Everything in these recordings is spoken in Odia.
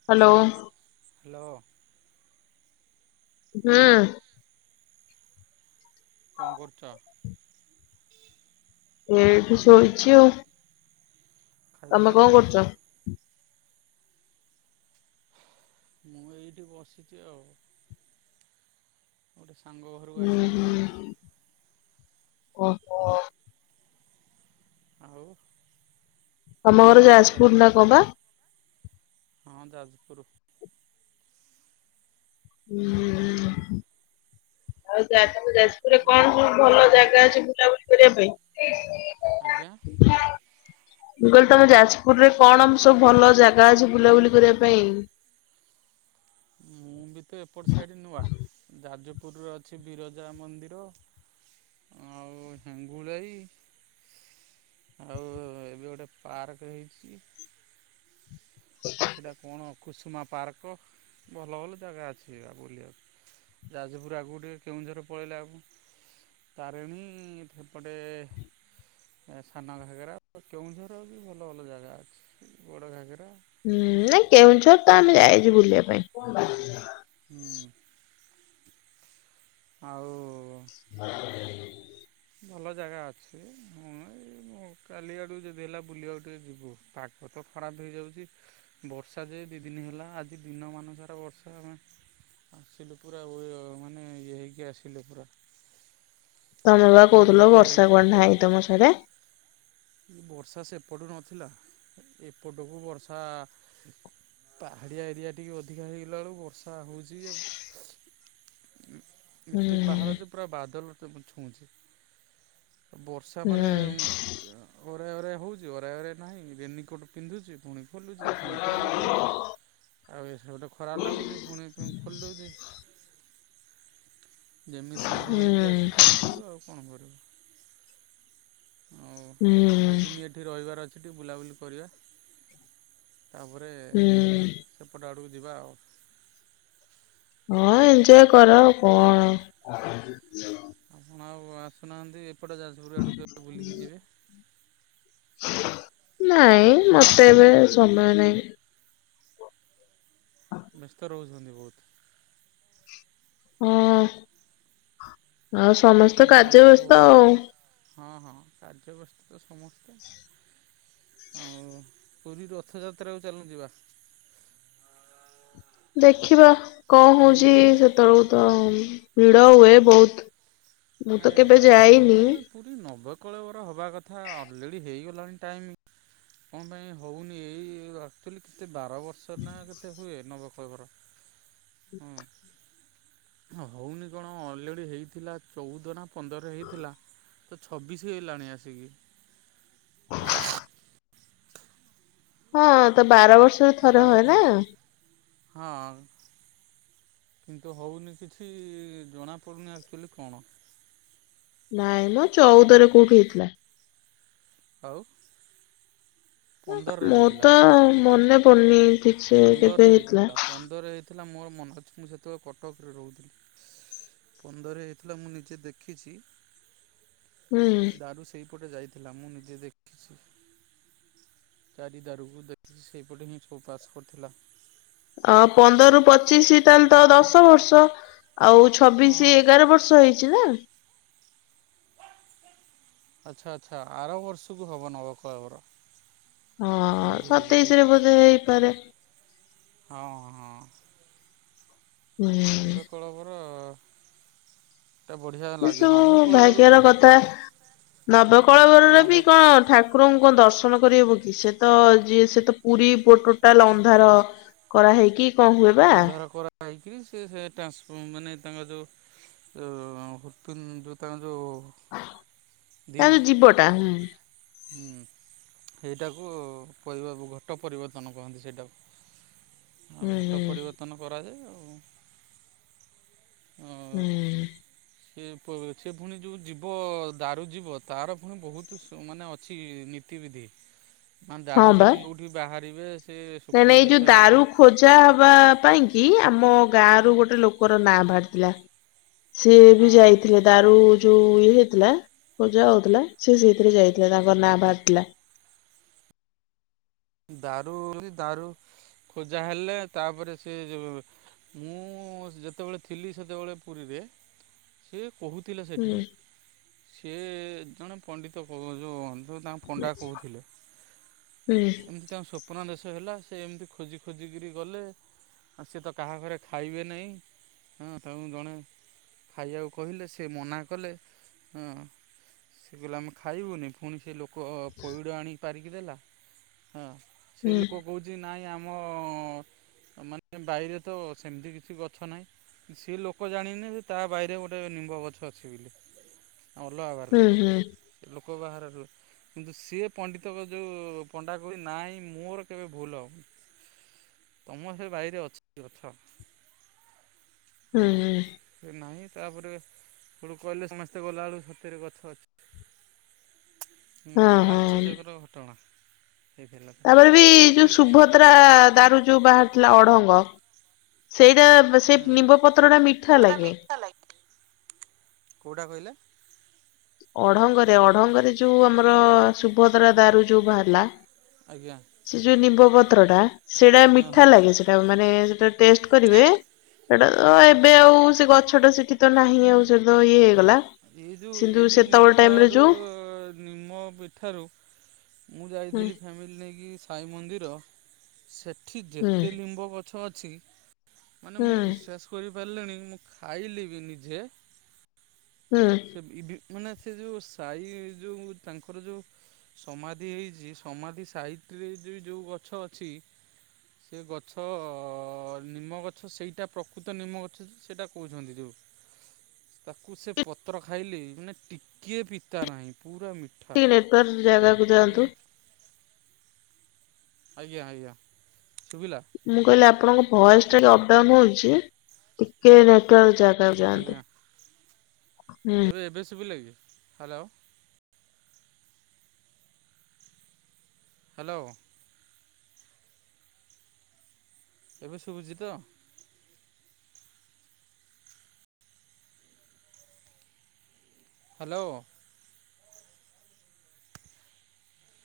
[inaudible] [inaudible] ହୁଁ। [inaudible] ଏଇଠି ଶୋଇଛି ଆଉ। ଖାଇଥିଲ ତମେ କଁ କଣ? କରୁଚ? ମୁଁ ଏଇଠି ବସିଚି ଆଉ। ଗୋଟେ ସାଙ୍ଗ ଘରକୁ ହୁଁ ଆସଥିଲି ତ। ହୁଁ। ଓହୋ। ଆଉ। ତମ କଣ ଘର ଖାଇଥିଲ? ଯାଜପୁର ନା କଁ ବା? ହଁ, ଯାଜପୁର। ହୁଁ, ଆଉ ଯାଜ୍ ଯାଜପୁରରେ ଇଆଡ଼େ କଣ ସବୁ ଭଲ ଜାଗା ଅଛି ବୁଲା ବୁଲି କରିବା ପାଇଁ। ଆଜ୍ଞା। ମୁଁ କହିଲି ତମ ଯାଜପୁରରେ କଣ ସବୁ ଭଲ ଜାଗା ଅଛି ବୁଲା ବୁଲି କରିବା ପାଇଁ? ମୁଁ ବି ତ ଏପଟ ସାଇଡ଼ ନୂଆ, ଯାଜପୁରର ଅଛି ବିରଜା ମନ୍ଦିର, ଆଉ ହିଙ୍ଗୁଲାଇ। ଆଉ ଏବେ ଗୋଟେ ପାର୍କ ହେଇଚି। [unintelligible] ସେଇଟା କଣ କୁସୁମା ପାର୍କ ଭଲ ଭଲ ଜାଗା ଅଛି ବା ବୁଲିଆକୁ। ଯାଜପୁର ଆଗକୁ ଟିକେ କେଉଁଝର ପଳେଇଲେ [unintelligible] ତାରେଣୀ ସେପଟେ ସାନ ଘାଗେରା କେଉଁଝର ବି ଭଲ ଭଲ ଜାଗା ଅଛି ବଡ଼ ଘାଗେରା। ହୁଁ, ନାଇଁ କେଉଁଝର ତ ଆମେ ଯାଇଛୁ ବୁଲିଆ ପାଇଁ। ହୁଁ। ଆଉ [unintelligible] ଭଲ ଜାଗା ଅଛି ମୁଁ ଏଇ କାଲି ଆଡକୁ ଯଦି ହେଲା ବୁଲିବାକୁ ଟିକେ ଯିବୁ ପା [unintelligible] ଖରାପ ହେଇଯାଉଚି ବର୍ଷା ଯେ ଦି ଦିନ ହେଲା ଆଜି ଦିନମାନ ସାରା ବର୍ଷା ଆମେ ଆସିଲୁ ପୁରା ଓଏ ମାନେ ଇଏ ହେଇକି ଆସିଲୁ ପୁରା। ତମେ ବା କହୁଥିଲ ଓଦା ବର୍ଷା ହେଇକିରି କୁଆଡେ ପୁରା ନାହିଁ ତମ ସାଡେ। ବର୍ଷା ସେପଟୁ ନଥିଲା ଏ-ଏପଟକୁ ବର୍ଷା ପାହାଡିଆ ଏରିଆ ଟିକେ ଅଧିକା ହେଇଗଲା ବେଳକୁ ବର୍ଷା ହଉଚି [unintelligible] ଏତେ ପାହାଡ଼ ହୁଁ ଯେ ପୁରା ବାଦଲ ତାକୁ ଛୁଉଁଚି। ବର୍ଷା ମାନେ ହୁଁ ତ ଅରାଏ ହଉଛି ଅରାଏ ଅରାଏ ନାହିଁ, ରେନିକୋଟ୍ ପିନ୍ଧୁଚି ପୁଣି ଖୋଲୁଚି ପୁଣି ପିନ୍ଧୁଚି। ଆଉ ଏସ ଗୁଟେ ଖରା ଲାଗୁଛି ଫୁଣି ଖୋଲି ଦଉଚି। ଯେମିତି ସେମିତି ହେଇକିରି ଆସିି ହୁଁ ପହଞ୍ଚିଲୁ ଆଉ କଣ କରିବୁ। ହଉ ହୁଁ ଦି ଦିନ ଏଠି ରହିବାର ଅଛିି ଟିକେ ବୁଲାବୁଲି କରିବା। ତାପରେ ହୁଁ। ସେପଟ ଆଡ଼କୁ ଯିବା ଆଉ। ହଁ ଏଞ୍ଜୟ କର ଆଉ କଣ। ଆପଣ ଆଉ ଆସୁନାହାନ୍ତି ଏପଟେ ଯାଜପୁର ଆଡ଼କୁ କେବେ ବୁଲିକି ଯିବେ। ନାଇଁ ମତେ ଏବେ ସମୟ ନାଇଁ। ବ୍ୟସ୍ତ ରହୁଛନ୍ତି ବହୁତ। ହଁ ଆଉ ସମସ୍ତ କାମ କାର୍ଯ୍ୟ ରହୁଥିବେ ବ୍ୟସ୍ତ ବହୁତ ଆଉ। ହଁ ହଁ କାର୍ଯ୍ୟ ବ୍ୟସ୍ତ ତ ସମସ୍ତେ। ଆଉ ପୁରୀ ରଥଯାତ୍ରାକୁ ଚାଲନ୍ତୁ ଯିବା। ଦେଖିବା କଁ ପୁରୀ ହଉଚି ସେତେବେଳକୁ ତ ଭିଡ ହୁଏ ବହୁତ। ମୁଁ ତ କେବେ ଏ ହଁ ଭିଡ଼ ଯାଇନି। ହୁଏ ପୁରୀ ନବକଳେବର ହବା କଥା ଅଲରେଡ଼ି ହୋଇଗଲାଣି ଟାଇମ୍। କଁ ପାଇଁ ହଉନି ଏଇ ଘ ଆକ୍ଚୁଆଲି କେତେ ବାର ବର୍ଷ ନା କେତେ ହୁଏ ନବକଳେବର? ହଁ ହଉନି କଣ ଅଲରେଡ଼ି ହେଇଥିଲା ଚଉଦ ନା ପନ୍ଦର ହେଇଥିଲା। ତ ଛବିଶ ହେଲାଣି ଆସିକି। ହଁ ତ ବାର ବର୍ଷ ହେବା କଥା ହଁ କିନ୍ତୁ ହେଉନି କିଛି ଜଣାପଡ଼ୁନି ଆକ୍ଚୁଆଲି କଣ? ନାଇଁ ମ ଚଉଦରେ କୋଉଠି ହେଇଥିଲା? ଆଉ ପନ୍ଦରରେ ମୋର ହେଇଥିଲା। ତ ମନେ ପଡୁନି ଠିକ୍ ସେ କେବେ ହେଇଥିଲା ପନ୍ଦର ରେ ହେଇଥିଲା ମୋର ମନେ ଅଛି ମୁଁ ସେତେବେଳେ କଟକରେ ରହୁଥିଲି। ପନ୍ଦର ହେଇଥିଲା ମୁଁ ନିଜେ ଦେଖିଛି ହୁଁ ଦାରୁ ସେଇପଟେ ଯାଇ ଥିଲା ମୁଁ ନିଜେ ଦେଖିଛି ଚାରିଦାରୁକୁ ଦେଖି ସେହିପଟେ ହିଁ ଉପାସ କରିଥିଲା। ଅ ପନ୍ଦରରୁୁ ପଚିଶି ତାହେଲେ ତ ଦଶ ବର୍ଷ ଆଉଛ ହଁ। ଛବିଶ ଏଗାର ବର୍ଷ ହେଇଛି ନା? ଆଛା ଆଚ୍ଛା ଆର ବର୍ଷକୁ ହବ ନବକଳବର। ହଁ ସତେଇଶ ରେ ବୋଧେ ହେଇପାରେ। ହଁ ହଁ। ହୁଁ ନବେ କଳେବର ଏ ସବୁ କଳବରକୁ ଭାଗ୍ୟର କଥା ଆଉ ନବକଳବରରେ ନବେ ବି କଣ ଠାକୁ ଠାକୁରଙ୍କୁ କଣ ଦର୍ଶନ କରିହେବ କି ସେ ତ ଯିଏ ସେ ତ ପୁରୀ ଟୋଟାଲ ଅନ୍ଧାର କରାହେଇକି ଅନ୍ଧାର କରା ହେଇକି ସେ ସେ ଟାସ ମାନେ ତାଙ୍କ ଯୋଉ ଯଉ ହପ ଯୋଉ ତାଙ୍କ ଯୋଉ ତାର ଦିଲ୍ ଯିବଟା ହୁଁ। ଏଇଟାକୁ ପରି ଘଟ ପରିବର୍ତ୍ତନ କହନ୍ତି ସେଇଟାକୁ ଆ ହୁଁ ଘଟ ହୁଁ ପରିବର୍ତ୍ତନ କରାଯାଏ ଆଉ ହୁଁ। ସେ ସେ ଫୁଣି ଯୋଉ ଯିବ ଦାରୁ ଯିବ ତାର ପୁଣି ବହୁତ ମାନେ ଅଛି ନୀତି ବିିଧି ମାନେ ହଁ ଦାରୁ ବା। ସେଠି ବି ବାହାରିବେ ସେ ନାଇଁ ନାଇଁ ଏଇ ଯୋଉ ସ୍ୱପ୍ନାଦେଶ ହେବେ। ଦାରୁ ଖୋଜା ହବା ପାଇଁ କି ଆମ ଗାଁ ର ଗୋଟେ ଲୋକର ନାଁ ବାହାରିଥିଲା। ସିଏ ବି ହଁ ଯାଇଥିଲେ ଦାରୁ ଯୋଉ ଇଏ ହେଇଥିଲା ପୂଜା ହଉଥିଲା ସେ ସେଇଥିରେ ଯାଇଥିଲା ତାଙ୍କ ନାଁ ବାହାରିଥିଲା। ଦାରୁ ଦାରୁ ଖୋଜା ହେଲେ ତାପରେ ସେ ଯୋଉ ମୁଁ ଯେତେବେଳେ ଥିଲି ସେତେବେଳେ ପୁରୀରେ ସେ କହୁଥିଲା ହୁଁ ସେଠି ସେ ଜଣେ ପଣ୍ଡିତ ଯେଉଁ ଯେ ତାଙ୍କ ପଣ୍ଡା କହୁଥିଲେ ହୁଁ। ଏମିତି ତାଙ୍କ ସ୍ୱପ୍ନ ଦେଶ ହେଲା ସେ ଏମିତି ଖୋଜି ଖୋଜିକରି ଗଲେ ଆଉ ସିଏ ତ କାହା ଘରେ ଖାଇବେ ନାହିଁ ହଁ ତେଣୁ ଜଣେ ଖାଇବାକୁ କହିଲେ ସେ ମନା କଲେ ହ ସେ କହିଲ ଆମେ ଖାଇବୁନି ପୁଣି ସେ ଲୋକ ପଇଡ଼ ଆଣିି ପାରିକି ଦେଲା ହଁ ସେ ହୁଁ ଲୋକ କହୁଛି ନାଇଁ ଆମ ମାନେ ବାଇରେ ତ ସେମିତି କିଛି ଗଛ ନାହିଁ ସିଏ ଲୋକ ଜାଣିନେ ଯେ ତା ବାଇରେ ଗୋଟେ ନିମ୍ବ ଗଛ ଅଛି ବୋଲି ଆ ଅଲଗା ହୁଁ ହୁଁ ବାରିରୁ ଲୋକ ବାହାରାରୁ କିନ୍ତୁ ସେ ପଣ୍ଡିତଙ୍କ ଯେଉଁ ପଣ୍ଡା କହୁଛି ନାଇଁ ମୋର କେବେ ଭୁଲହବ ତମ ସେ ବାଇରେ ଅଛି ଗଛ। ହୁଁ ହଁ। ହୁଁ ସେ ନାହିଁ ତାପରେ ସେତେବେଳୁ କହିଲେ ସମସ୍ତେ ଗଲାବେଳକୁ ସତରେ ଗଛ ଅଛି। ହୁଁ ହଁ ଗୋଟେ ହଁ ଆଶ୍ଚର୍ଯ୍ୟକର ଘଟଣା। ହେଇଥିଲା। ତାପରେ ବି ଏମିତି ମୁଁ ଥିଲି [unintelligible] ଦାରୁ ଯୋଉ ବାହାରିଥିଲା ଅଢଙ୍ଗ, ସେଇଟା ସେ ହୁଁ। ନିମ୍ବ ପତ୍ରଟା ମିଠା ଟା ଲାଗେ। ମିଠା ଲାଗେ। କୋଉଟା କହିଲେ? ଅଢଙ୍ଗରେ ଅଢଙ୍ଗରେ ଯୋଉ ଆମର ସୁଭଦ୍ରା ଦାରୁ ଯୋଉ ବାହାରିଲା ଆଜ୍ଞା। ସେ ଯୋଉ ନିମ୍ବ ପତ୍ର ଟା, ସେଇଟା ହଁ ମିଠା ହଁ। ଲାଗେ। ସେଟା ମାନେ ସେଟା ଟେଷ୍ଟ କରିବେ ସେଟା ତ ହଁ ଏବେ ଆଉ ସେ ଗଛଟା ସେଠି ତ ନାହିଁ ଆଉ ସେଠି ତ ଇଏ ହୁଁ। ହେଇଗଲା। ଏଇ ଯୋଉ କିନ୍ତୁ ଏଇ ଯୋଉ ସେତେବେଳେ ଟାଇମ ରେ ମିଠାରୁ ଯୋଉ ନିମ ମିଠାରୁ ମୁଁ ହୁଁ ଯାଇଥିଲି ଫ୍ୟାମିଲି ନେଇକି ସାଇ ମନ୍ଦିର, ସେଠି ହୁଁ ଯେତେ ଲିମ୍ବ ଗଛ ଅଛି ମାନେ ହୁଁ ମୁଁ ବିଶ୍ୱାସ କରିପାରିଲିଣି ମୁଁ ଖାଇଲି ବି ନିଜେ ହୁଁ। ସେ [unintelligible] ସେ ଯୋଉ ସାଇ ଯୋଉ ତାଙ୍କର ଯୋଉ ସମାଧି ହେଇଚି ସମାଧି ସାଇଟ୍ ରେ ବି ଯୋଉ ଯୋଉ ଗଛ ଅଛି ସେ ଗଛ ନିମଗଛ ସେଇଟା ପ୍ରକୃତ ନିମ ଗଛ ସେଇଟା କହୁଛନ୍ତି ଯୋଉ। ତାକୁ ସେ ପତ୍ର ଖାଇଲି ମାନେ ଟିକିଏ ପିତା ନାହିଁ। ପୁରା ମି ଟିକେ ନେଟୱର୍କ ଜାଗାକୁ ଯାଆନ୍ତୁ। ଆଜ୍ଞା ଆଜ୍ଞା। ଶୁବିଲା? ମୁଁ କହିଲି ଆପଣଙ୍କ ଭଏସ୍ ଟା ଅପ୍ ଡାଉନ୍ ହଉଚି। ଟିକେ ନେଟୱର୍କ ଯାଗା କୁ ଯାଆନ୍ତୁ। ଆଜ୍ଞା ହୁଁ। ଏବେ ଏବେ ଶୁବିଲା କି? ହାଲୋ। ହାଲୋ। ଏବେ ଶୁବୁଚି ତ? Hello.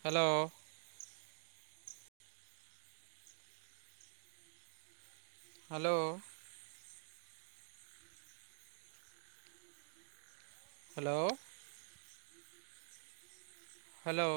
Hello. Hello. Hello. Hello.